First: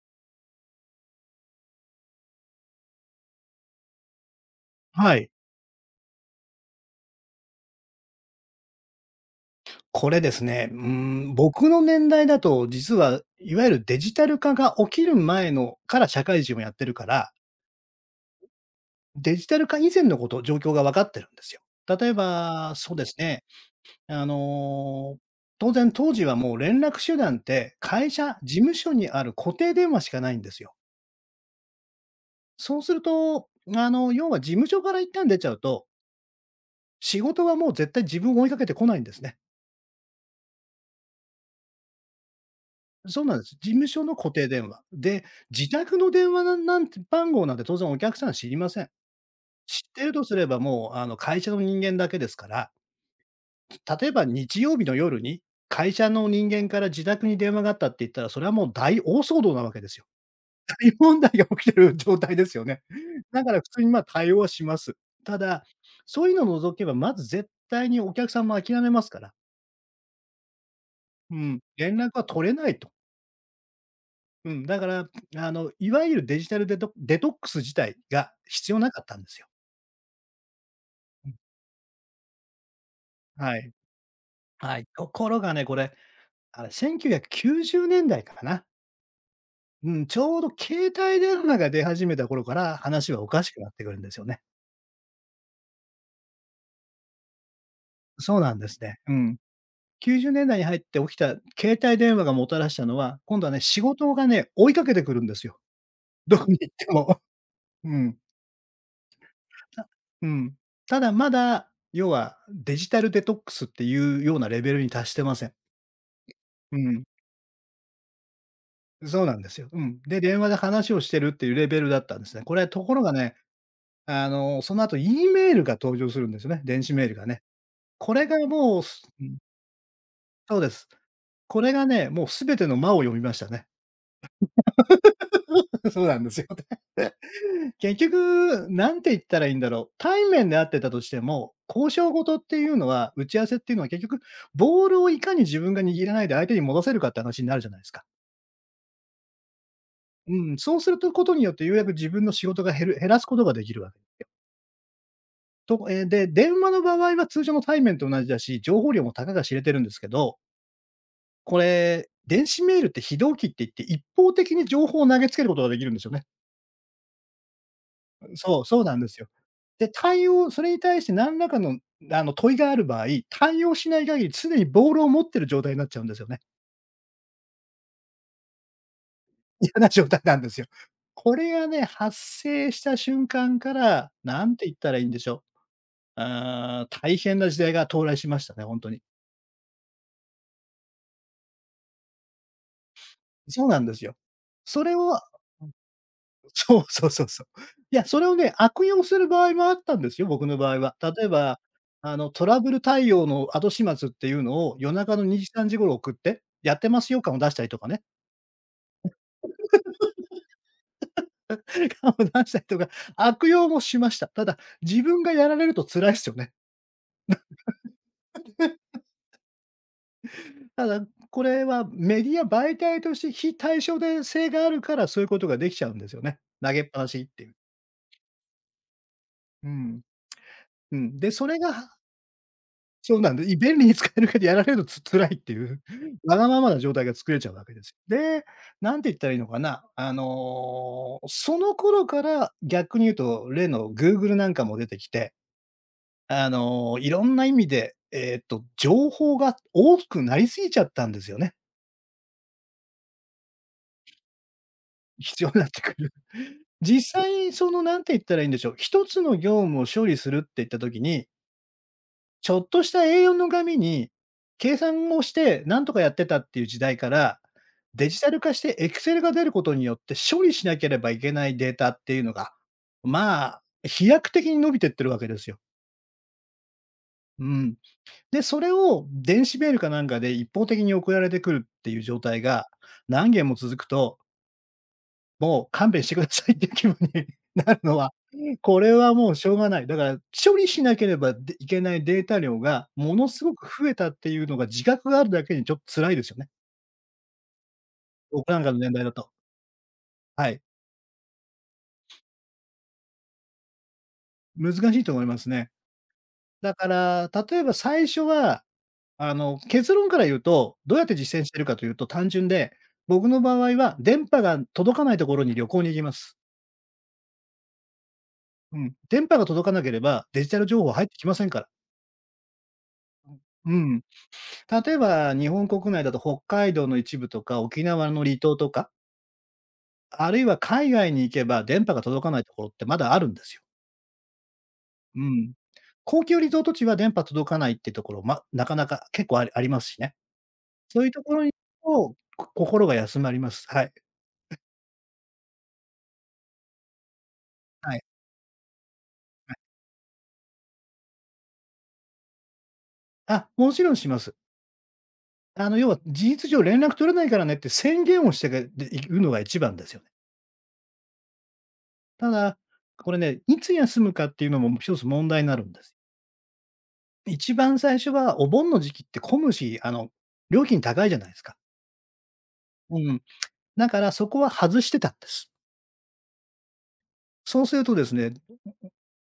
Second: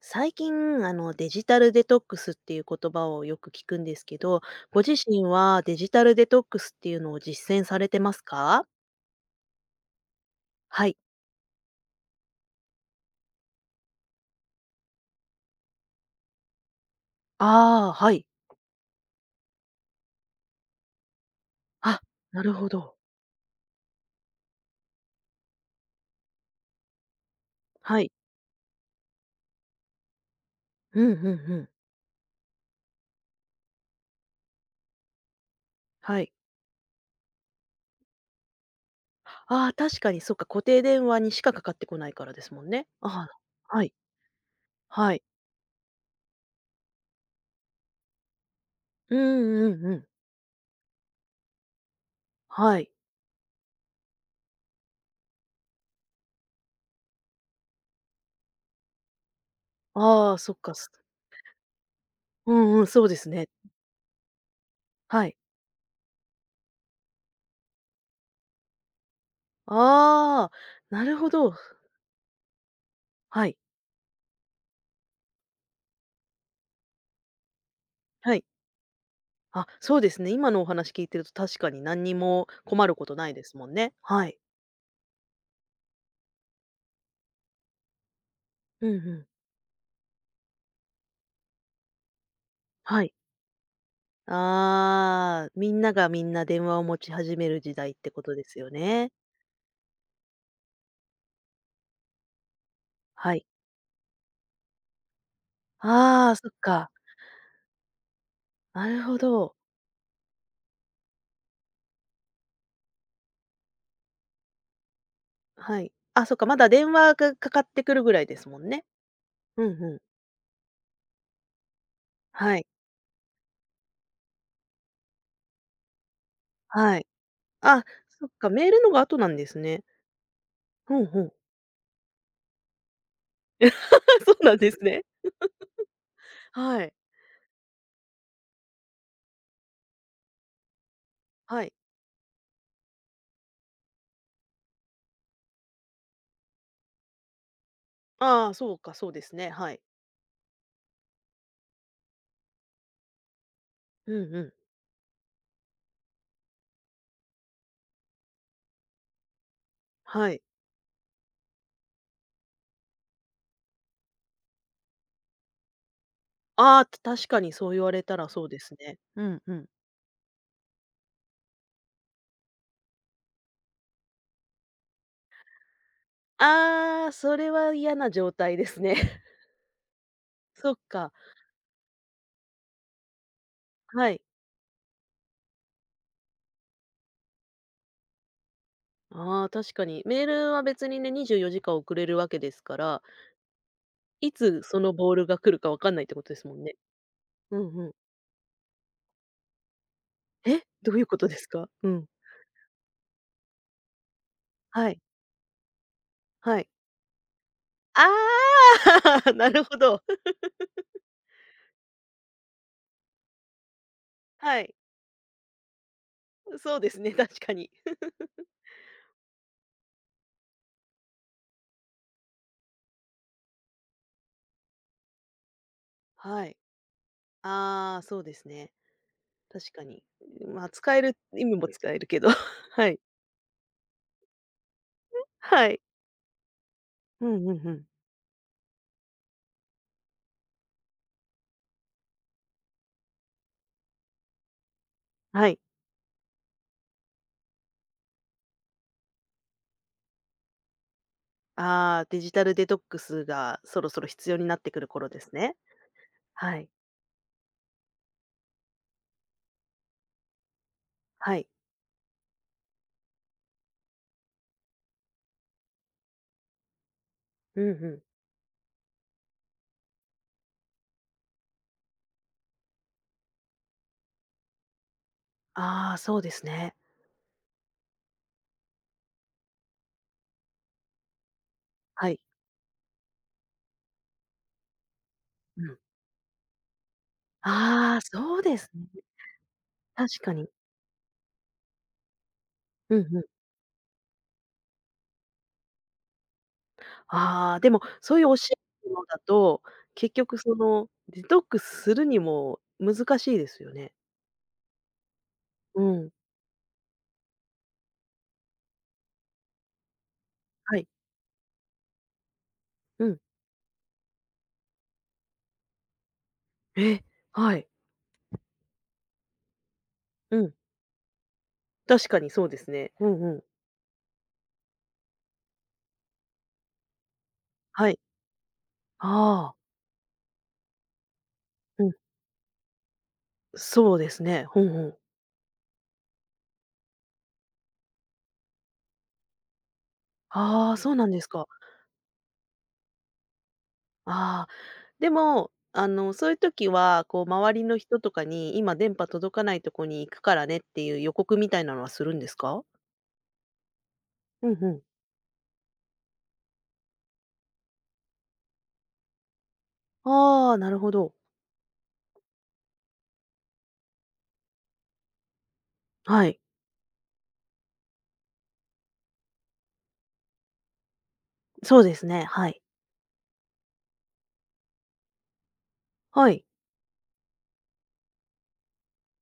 最近、デジタルデトックスっていう言葉をよく聞くんですけど、ご自は身い。はデジタルデトックスっていうのを実践されてますか？これですね、はい。僕の年代だと、実はいわゆるデジタル化が起きる前のから社会人をやってるから、ああ、はい。デジタル化以前のこと、状況が分かってるんですよ。あ、例えなるほば、そうど。ですね、あの、当然当時はもう連絡手段って、は会い。社、事務所にある固定電話しかないんですよ。うんうんうん。そうすると、要は事務所から一旦出ちゃうと、はい。仕事はもう絶対自分を追いかけてこないんですね。ああ、確かにそっか、固定電話にしかかかってこないからですもんね。そうあなんです。事あ、は務い。所の固定電話。はい。で、自宅の電話なんて番号なんて当然お客さん知りません。うんう知っんうてん。るとすれば、もうあの会社の人間だけですから、はい。例えば日曜日の夜に、会社の人間から自宅に電話があったって言ったら、それはもう大騒動なわけですよ。ああ、そっ か、大問題が起きてる状態でうすよんね。うん、そうですだね。から普通にまあ対応はします。はい。ただ、そういうのを除けば、まず絶対にお客さんも諦めますから、ああ、なるほうど。ん、連絡は取れないと。はい。うん、だから、いわゆるデジタルデトデトックス自体がはい。必要なかったんですよ。あ、そうですね。今のお話聞いてるうとん。確かに何にも困ることないではすもい。んね。はい。はい。ところがね、これ、あれ、1990年代かな。うんうん。うん、ちょうど携帯電話が出始めた頃から、は話い。はおかしくなってくるんですよね。ああ、みんながみんな電話を持ち始める時代ってことそうでなんすでよすね。ね。うん。90年代に入って起きた携帯電話がもたらしたのは、は今度い。はね、仕事がね、追いかけてくるんですよ。ああ、どこそっに行ってか。も。うん。なるほど。たうん。ただ、まだ、要はデジタルデトックスっていうようなレベルに達してません。はい。あ、そっか、まだう電ん、話がかかってくるぐらいですもんね。そうなんですうよ。うんうん。ん。で、電話で話をしてるっていうレベルだったんですね。こはれ、い。ところがね、その後 E メールが登場するんですよね、電子はメい。ールがね。あ、これそっがか、メーもルう、のがす後うなんん、ですね。そうです。うんうん。これがね、もう全ての魔を読みましたね。そうなんですね。そうなんですよね。はい。結局、なんて言ったらいいんだろう。対面で会ってたとしても、はい。交渉事っていうのは、打ち合わせっていうのは結局、ボールをいかに自分が握らないで相手に戻せるかって話になるじゃないですか。ああ、そうか、そうですね。はい。うん、そうするとことによってようやく自分の仕事が減らすことができるわけうんうん。と、で、電話の場合は通常の対面と同じだし、情報量もたかが知れてるんですけはど、い。これ、電子メールって非同期って言って、一方的に情報を投げつけることができるんですよね。ああ、確かにそう言われたらそうそでう、すそうなね。んですうよ。んうん。で、それに対して何らかの、問いがある場合、対応しない限り常にボールを持ってる状態になっちゃうんですよね。ああ、それは嫌な状態ですね。嫌な状態なんですよ。そっか、これがね、発生した瞬間から、はい。なんて言ったらいいんでしょう。大変な時代が到来しましたね、本当に。ああ、確かに。メールは別にね、24時間遅れるわけですから、そうなんですよ。いつそそのれボーを ルが来るかわかんないってことです もんね。そうそうそうそう。うんうん。いや、それをね、悪用する場合もあったんですよ、僕のえ、場合どは。ういうこ例えとですば、か？うん。トラブル対応の後始末っていうのをは夜い、中の2時、3時頃送って、はい。やってますよ感を出したりとかね、ああ なるほど。感を出したりとか、悪用もしました。ただ、はい。自分がやられると辛いですよね。そうですね、確かに。ただ、これはメディア媒体として非対称で性があるから、そういうことができちゃうんですよね。はい。投げっぱなしっていう。ああ、そうですね。う確かん。に。まあ、使うえるん。で、意そ味れも使がえるけど、はい。そうなんで、便利に使えるけど、やられると辛いっていはう、い。わがままな状態がう作れちんゃううわんうけでん。す。で、なんて言ったらいいのかな、その頃から逆に言うと、例のグーグルなんかも出てきて、はい。いろんな意味で、情報が多くなりすぎちゃったんですよね。ああ、デジタルデトックスがそろそろ必要になってくる頃です必要ね。になってくる。はい。実際、その、なんて言ったらいいんでしょう、一つの業務を処理するって言った時にはい。ちょっとした A4 の紙に、計算をしてなんとかやってたっていう時代から、うんうん。デジタル化してエクセルが出ることによって処理しなければいけないデータっていうのが、まあ、飛躍的に伸びてってるわけですよ。ああ、そうですね。うん。で、それを電子メールかなんかで一方的に送られてくるっていうは状い。態が何件も続くとうもうん。勘弁してくださいっていう気分に なるあのあ、は、そうですこね。れはもうしょうがない。だか確らかに。処理しなければでいけないデータ量がうもんうのん。すごく増えたっていうのが自覚があるだけにちょっと辛いですよね。ああ、でもそういう教僕えなんかの年方代のだだと。と、結局はそい。のデトックスするにも難しいですよね。難しいと思いますね。うん。だから、例えば最初は、結論から言うと、はい。どうやって実践してるかというと単純で、うん。僕の場合は電波が届かないところに旅行に行きます。え、はい。うん。電波が届かなければ、うデジん。タル情報入ってきませんから。確かにそうですね。うんうん。うん。例えば日本国内だと北海道の一部とか、沖はい。縄の離島とか、ああ、あるいは海外に行けば電うん。波が届かないところってまだあるんですよ。そうですね。うんうん。うん。高級リゾート地は電波届かないってところ、ま、なかなか結構ありますしね。ああ、そうそうないうんでとすころか。に心が休まります。はい。ああ、でも、そういう時は、周りのは人い。とかに、今電波届かないとこに行くからねっていう予告みたいなのはするんですか？もちろんします。うんうん。要は事実上連絡取れないからねって宣言をしてけでいるのが一番ですよね。ああ、なるほど。ただ、これね、いつ休むかっていうのも一つ問題になるんです。はい。一番最初はお盆の時期って混むし、料金高いじゃないですか。そうですね、はい。うん。だからそこは外してたんです。はい。そうするとですね、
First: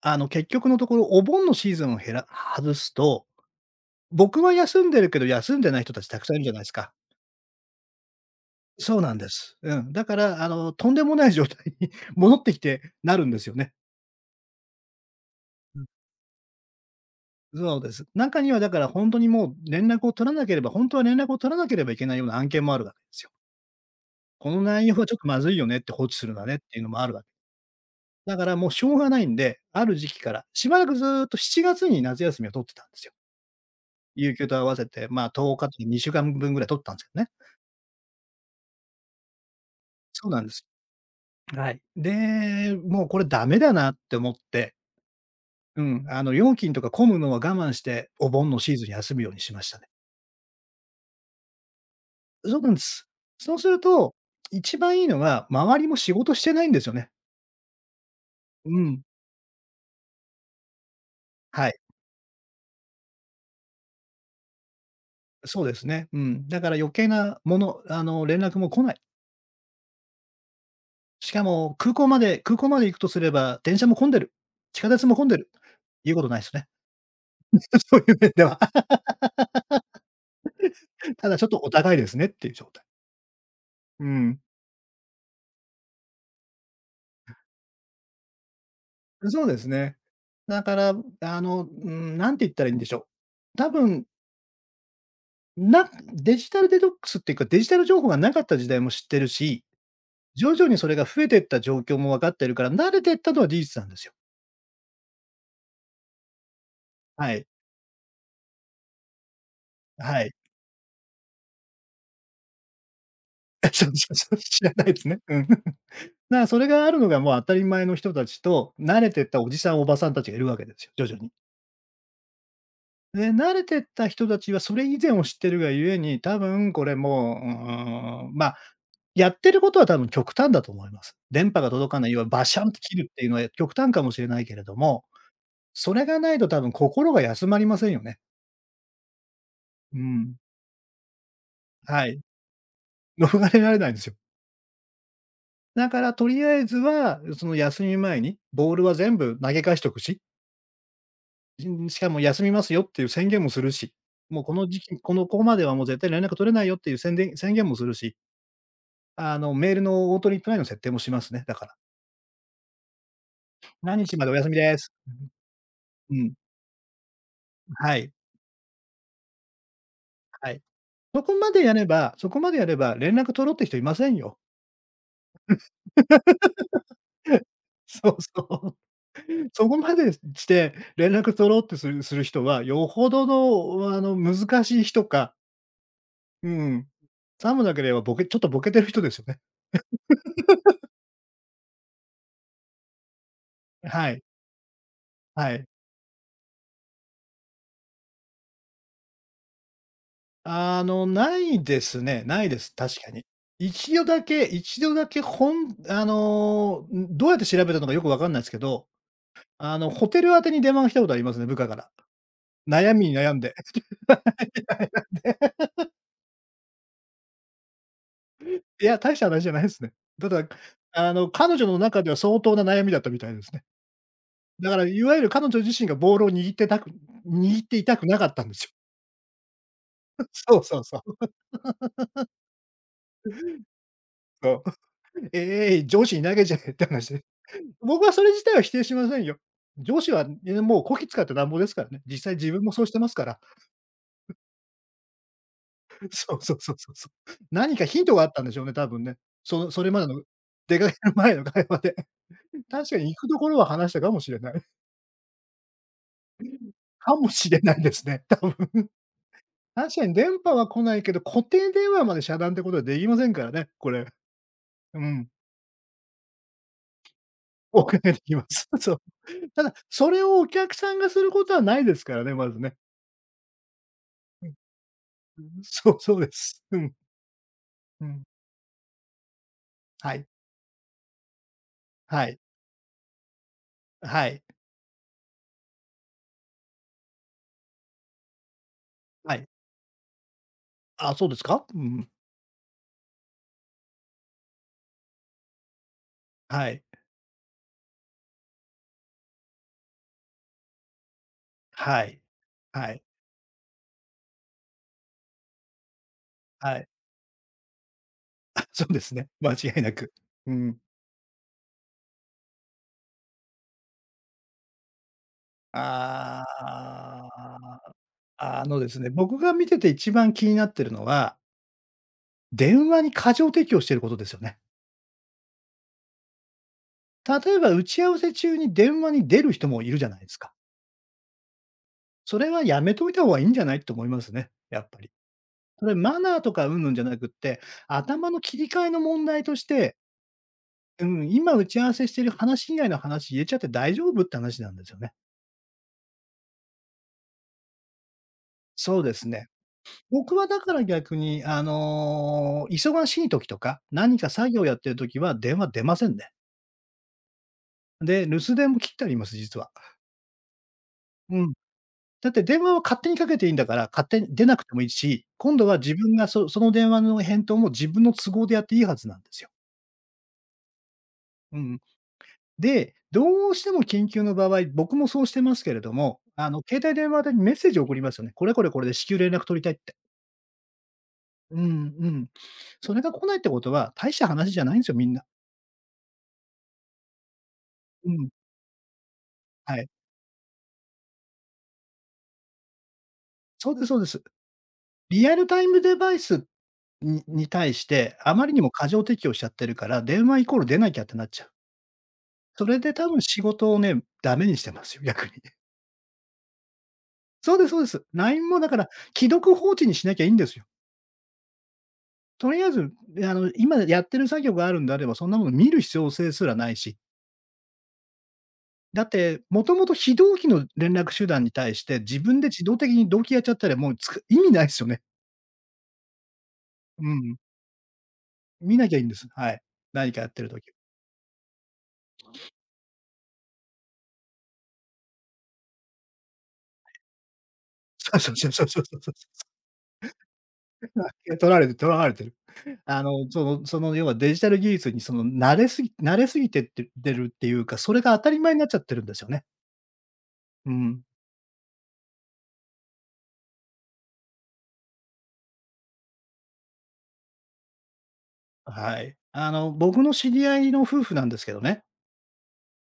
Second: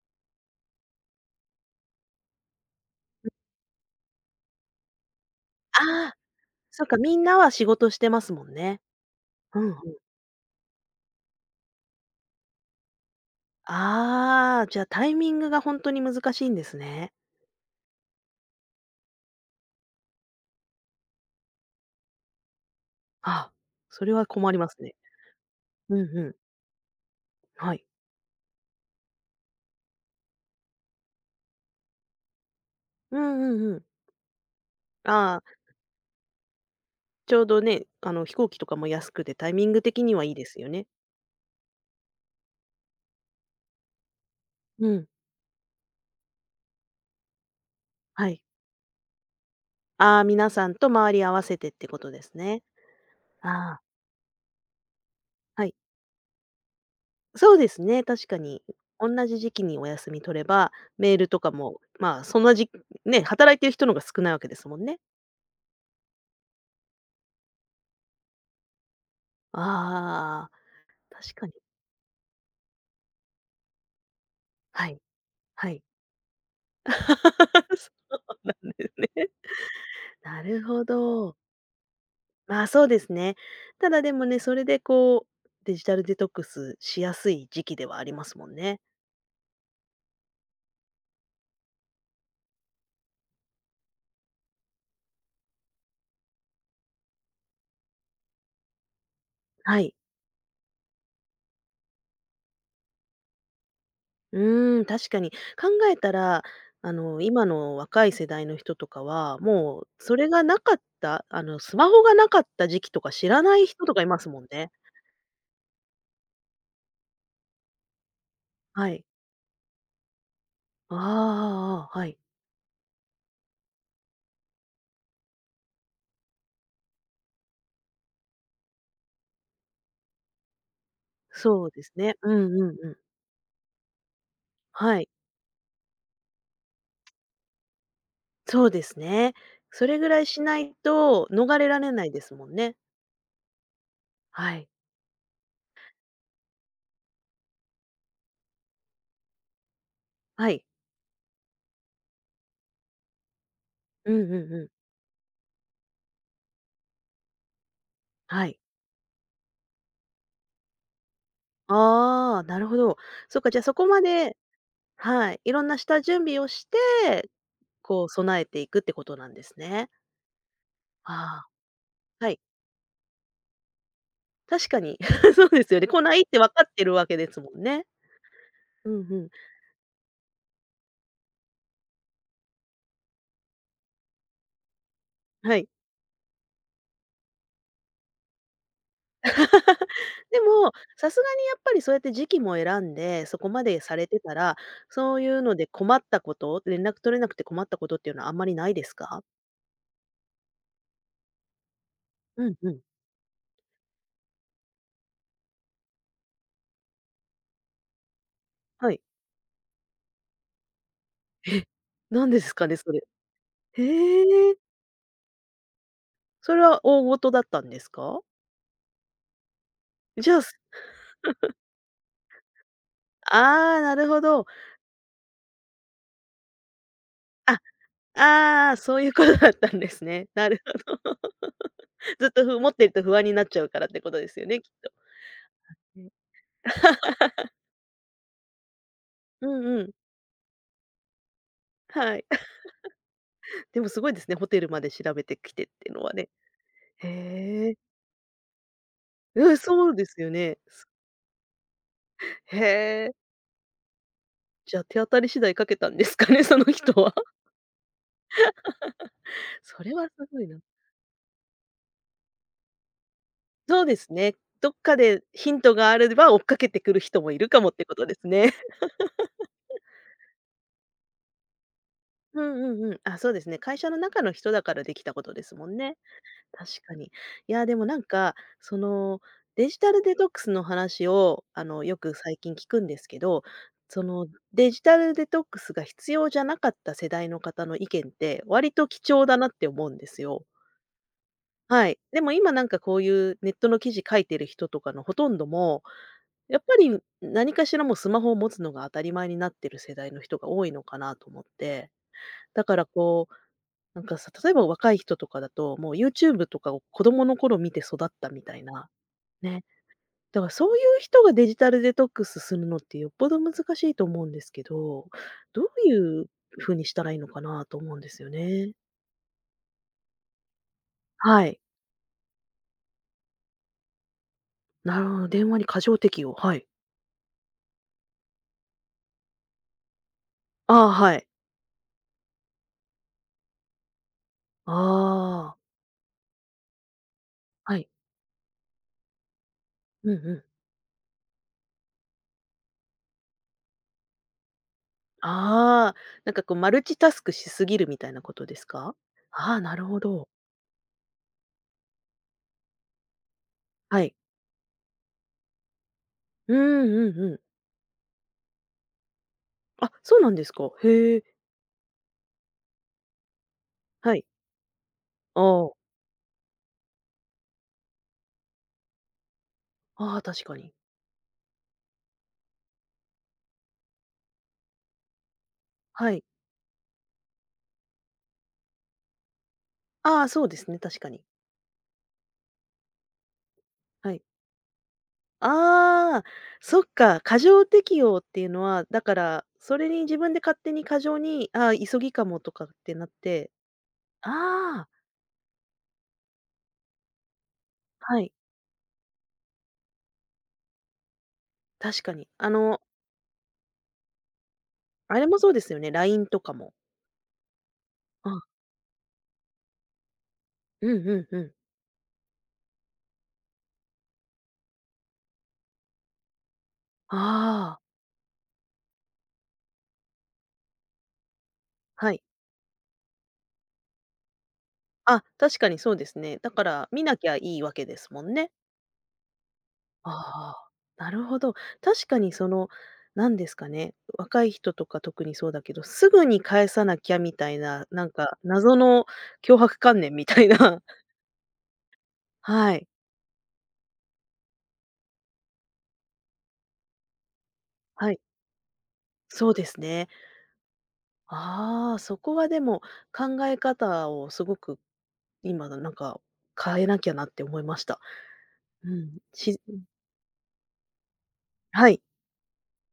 結局のところお盆のシーズンを外すと、僕は休んでるけど、休んでない人たちああ、たくさんいるじゃないですそっか。か、みんなは仕事してますもんね。そうなんです。うんうん。うん。だから、とんでもない状態に 戻ってきてなるんですよね。ああ、じゃあタイミングが本うん。当に難しいんですね。そうです。中にはだから本当にもう連絡を取らなければ本当は連絡を取らなければいけないような案件もあるわけですよ。ああ、それはこ困りのます内容ね。はちょっとまずいよねって、うん放置うするん。なねっていうのもあるわけはい。だからもうしょうがないんで、ある時期から、しばらくずーっと7月に夏休みを取ってたんですよ。うんうんうん。有給と合わせて、まあ、あ10あ、日とか2週間分ぐらい取ったんですよね。ちょうどね、飛行機とかも安くてタイミング的にはそういいなんでですす。よね。はい。で、もうこれダメだなって思って、うん、うん、料金とか混むのは我慢して、おはい。盆のシーズンに休むようにしましたね。ああ、皆さんと周り合わせてってことですそうね。なんです。あそうするあ、と、一番いいのは、はい。周りも仕事してないんですよね。そうですね、確かに。うん。同じ時期にお休み取れば、メールとかはい。も、まあ、そんなじね、働いてる人の方が少ないわけですもんね。そうですね。うん。だから余計なもの、連絡も来ない。ああ、し確かかに。も、空港まで行くとすれば、電車も混んでる、地は下い、鉄も混んでる、はい。言うことないすね。そそういう面でうなは。んです ね。なるほたど。だちょっとお高いですねっていうま状あ、態。そうですね。ただうでもね、ん。それでこう、デジタルデトックスしやすい時期ではありますもんね。そうですね。だから、何て言ったらいいんでしょう。多分、デジタルデトックスっていうか、デジタル情報がなかった時代も知ってるし、はい。徐々にそれが増えてった状況も分かってるから、慣れてったのは事実なんですよ。うーん、確かに。考えたら、はい。今の若い世代の人とかは、もうそはれい。がなかった、スマホがなかった時期とか知らない 人そうとかそいうまそすう、もん知ね。らないですね。うん。だからそれがあるのがもう当たり前の人たちと、は慣い。れてったおじさん、おばさんたちがいるわけですよ、徐々に。ああはい。で、慣れてった人たちはそれ以前を知ってるがゆえに、多分これもう、まあ、やってることは多分極端だと思います。電波そがうで届すかない、ね。要はうバんシャンうんとう切ん。るっていうのは極端かもしれないけれどはも、い。それがないと多分心が休まりませんよね。そうですね。そうれぐらいん。しないと逃れられなはいい。ですもんね。逃れられないんですよ。はい。だからとりあえずは、その休み前にボールは全部投げ返しとくしはい。しかも休みますよっていう宣言もするし、うんうんもうこうのん。時期、このここまではもう絶対連絡取れないよっていう宣言もするし、はい。あの、メールのオートリプライの設定もしますね、だから。ああ、なるほど。そっか、じゃあそこま何日までおで休みです。はい、いろんな下う準ん、備をしてはこうい、備えていくってことなんですね。はい。そこあまでやればあ、はそい。こまでやれば連絡取ろうって人いませんよ。確かに、そうですよね。来ないって分かってるわけです もんね。そうそう。うんうん。そこまでして連絡取ろうってする人は、よほどの難しい人か、はい。うん、さもなければちょっとボケてる人ですよね。でも、さすがにやっぱりそうやって時期も選んで、そこまでされはてい、たら、そういうはのでい。困ったこと、連絡取れなくて困ったことっていうのはあんまりないですか？あの、ないですね。ないうんでうす、ん。確かに。一度だけほんあのー、ん、どうやって調べたのかよくわかんないですけど、はい。ホテル宛てに電話が来たことありますね、部え、下から。何ですかね、そ悩れ。みに悩んで。へえ。それは大事だったんですか？いや、大した話じゃないですね。たじゃあ、だ、彼女の中では相当な悩みだったみたいですね。ああ、なるほど。だからいわゆる彼女自身がボールを握ってたくあ、握っていたくなかったんですよ。ああ、そういうことだったんですね。なそるうそうほそど。う。ずっと持ってると不安になっちゃうからってことですよね、そきっう。と。う上ん。司に投げちゃえって話です。僕はそれ自体は否定しませんよ。うんうん。上司はね、もうこき使ってなんぼですからね。は実い。際自 分もそうしてますから。でもすごいですね、ホテルまで調べてきてっていうの はね。そうそうそうそうへそう。え。何かヒントがあったんでしょうね、多分ね。うん、そのそれそうまでですのよね。出かける前の会話で。へ 確かえ。に行くところは話したかもしれない。じゃあ手当たり次第かけたんですかね、その人は。かも しれないですね、多分。そ確れかはにす電ごい波な。は来ないけど、固定電話まで遮断ってことはできませんからね、そうこでれ。すね。どっ かうでん。ヒントがあれば追っかけてくる人もいるかも っおてこ伺といでですきまね。す。そう。ただ、それをお客さんがすることはないですからね、うまずんね。うんうん。あ、そうですね。会社の中のう人ん。だからできたことです もんそね。う、そうです。う確かん、に。いや、でもなんうん。か、その、デジタルはデい、トックスの話を、よくは最い。近聞くんですけど、そはの、い。デジタルデトックスが必要じゃなかった世代の方の意見って、割と貴重はだい。なって思うんですよ。あ、そうですか？うはい。んでも今なんかこういうネットの記事書いてる人とかのほとんども、やっはぱい。り何かしらもうスマホを持つのが当たり前になってる世代の人が多いのかなと思って。はい。だからはい。こうなんかさ、例えば若い人とかだと、もう YouTube とかはをい。子供の頃見て育ったみたいあ、そな、うですね。間ね。違いなく。だからうそうん。いう人がデジタルデトックスするのってよっぽど難しいと思うんですけど、どういう風にしたらあいいのかなと思うんですよあ、あね。のですね、僕が見てて一番気になってるのは、はい。電話に過剰適用してることですよね。なるほど、電話に過剰適応、はい。例えば打ち合わせ中に電話に出る人もいるじゃないですか。ああ、はい。それはやめといた方がいいんじゃないと思いますね、やっぱり。ああ、それマナーとかうんぬんじゃなくって、はい。頭の切り替えの問題としてうんうん。うん、今打ち合わせしてる話以外の話言えちゃって大丈夫って話なんですよね。ああ、なんかこうマルチタスクしすぎるみたいなことですか？そうですね。ああ、なるほど。僕はだから逆に、あの、忙しい時とか、はい。何か作業やってる時は電話出ませんね。うんうんうん。で、留守電も切ってあります、実は。あ、そうなんですか。へえ、うん。だって電話は勝手にかけていいんだから、勝は手い。に出なくてもいいし、あ今度はあ。自分がその電話の返答も自分の都合でやっていいはずなんですよ。ああ、確かに。うん。で、どうしても緊急の場合、僕もそうしてますけれどはも、い。あの、携帯電話でメッセージを送りますよね。これこれこれで至急連絡取りたいって。ああ、そうですね、確かに。うんうん。それが来ないってことは、大はしい。た話じゃないんですよ、みんな。ああ、そっか、過剰適う用っん。ていうのは、だから、そはい。れに自分で勝手に過剰に、ああ、急ぎかもとかってなって、そうですそうです。ああ、リアルタイムデバイスに対して、はい、あまりにも過剰適用しちゃってるから、電話イコール出なきゃってなっちゃう。確かに。それで多分仕事をね、ダメにしてますよ、あ逆れに。もそうで すよね、LINE とかも。そうですそうです。LINE あ、もだから、既読放置にしなきゃいいんですよ。うんうんうん。とりあえず、あの、今やってる作業があるんであれば、そんなもの見る必要性すらないし。ああ、だって、もともと非同期の連絡手段に対して、は自い。分で自動的に同期やっちゃったら、もうつく意味ないですよね。あ、確かにそうですね。だから見うなきゃん、いいわけですもんね。見なきゃいいんです。はい。何かやってるあ時。あ、なるほど。確かにその、何ですかね、若い人とか特にそうだけど、すぐに返さなきゃみたいな、なんそうそうかそうそう謎そうそうのそう強迫観念みたいな。はい 取られて取られてる。はい。その要はデジタル技術にその慣れすぎてっててるっていうか、それはがい。当たり前になっちゃってるんですよね。そうですね。うん。ああ、そこはでも考え方をすごく今のなんか変えなきゃなって思いました。うはい。ん。僕の知り合いの夫婦なんですけどね、はい。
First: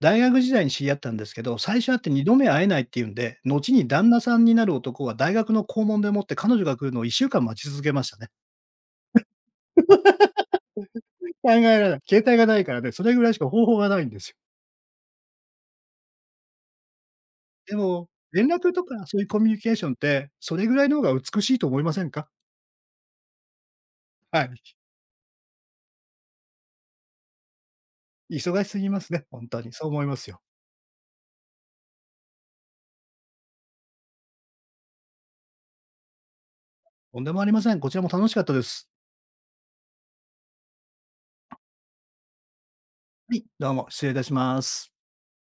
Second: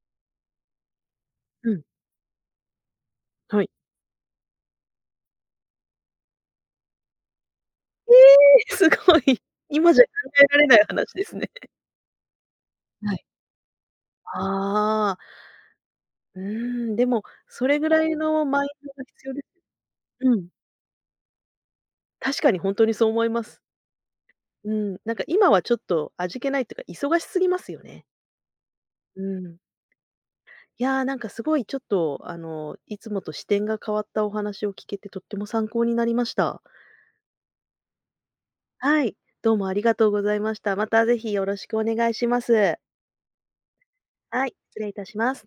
大学時代に知り合ったんですけど、う最ん。初会って2度目会えないっていうんで、はい。後に旦那さんになる男は大学の校門でもって彼女が来るのを1週間待ち続けましえたね。え、すごい。今じゃ考えられない話ですね。考えられない。携帯がないからね、それはぐい。らいしか方法がないんですよ。ああ。うーん、でも、そでれぐらも、いの連マイ絡とンドがかそういう必要コです。ミュニケーションって、うん、それぐらいの方が美しいと思いませんか？確かにほんとにそう思います。はい。うん、なんか今はちょっと味気ないっていうか、忙しすぎますよね。忙しすぎますうね、ほんん。とに。そう思いますよ。いや、なんかすごいちょっと、いつもと視点が変わったお話を聞けてとっても参考になりました。とんでもありません。こちらも楽しかったです。はい。どうもありがとうございました。またぜひよろしくお願いします。はい、どうも失礼いたしはい、ま失礼す。いたします。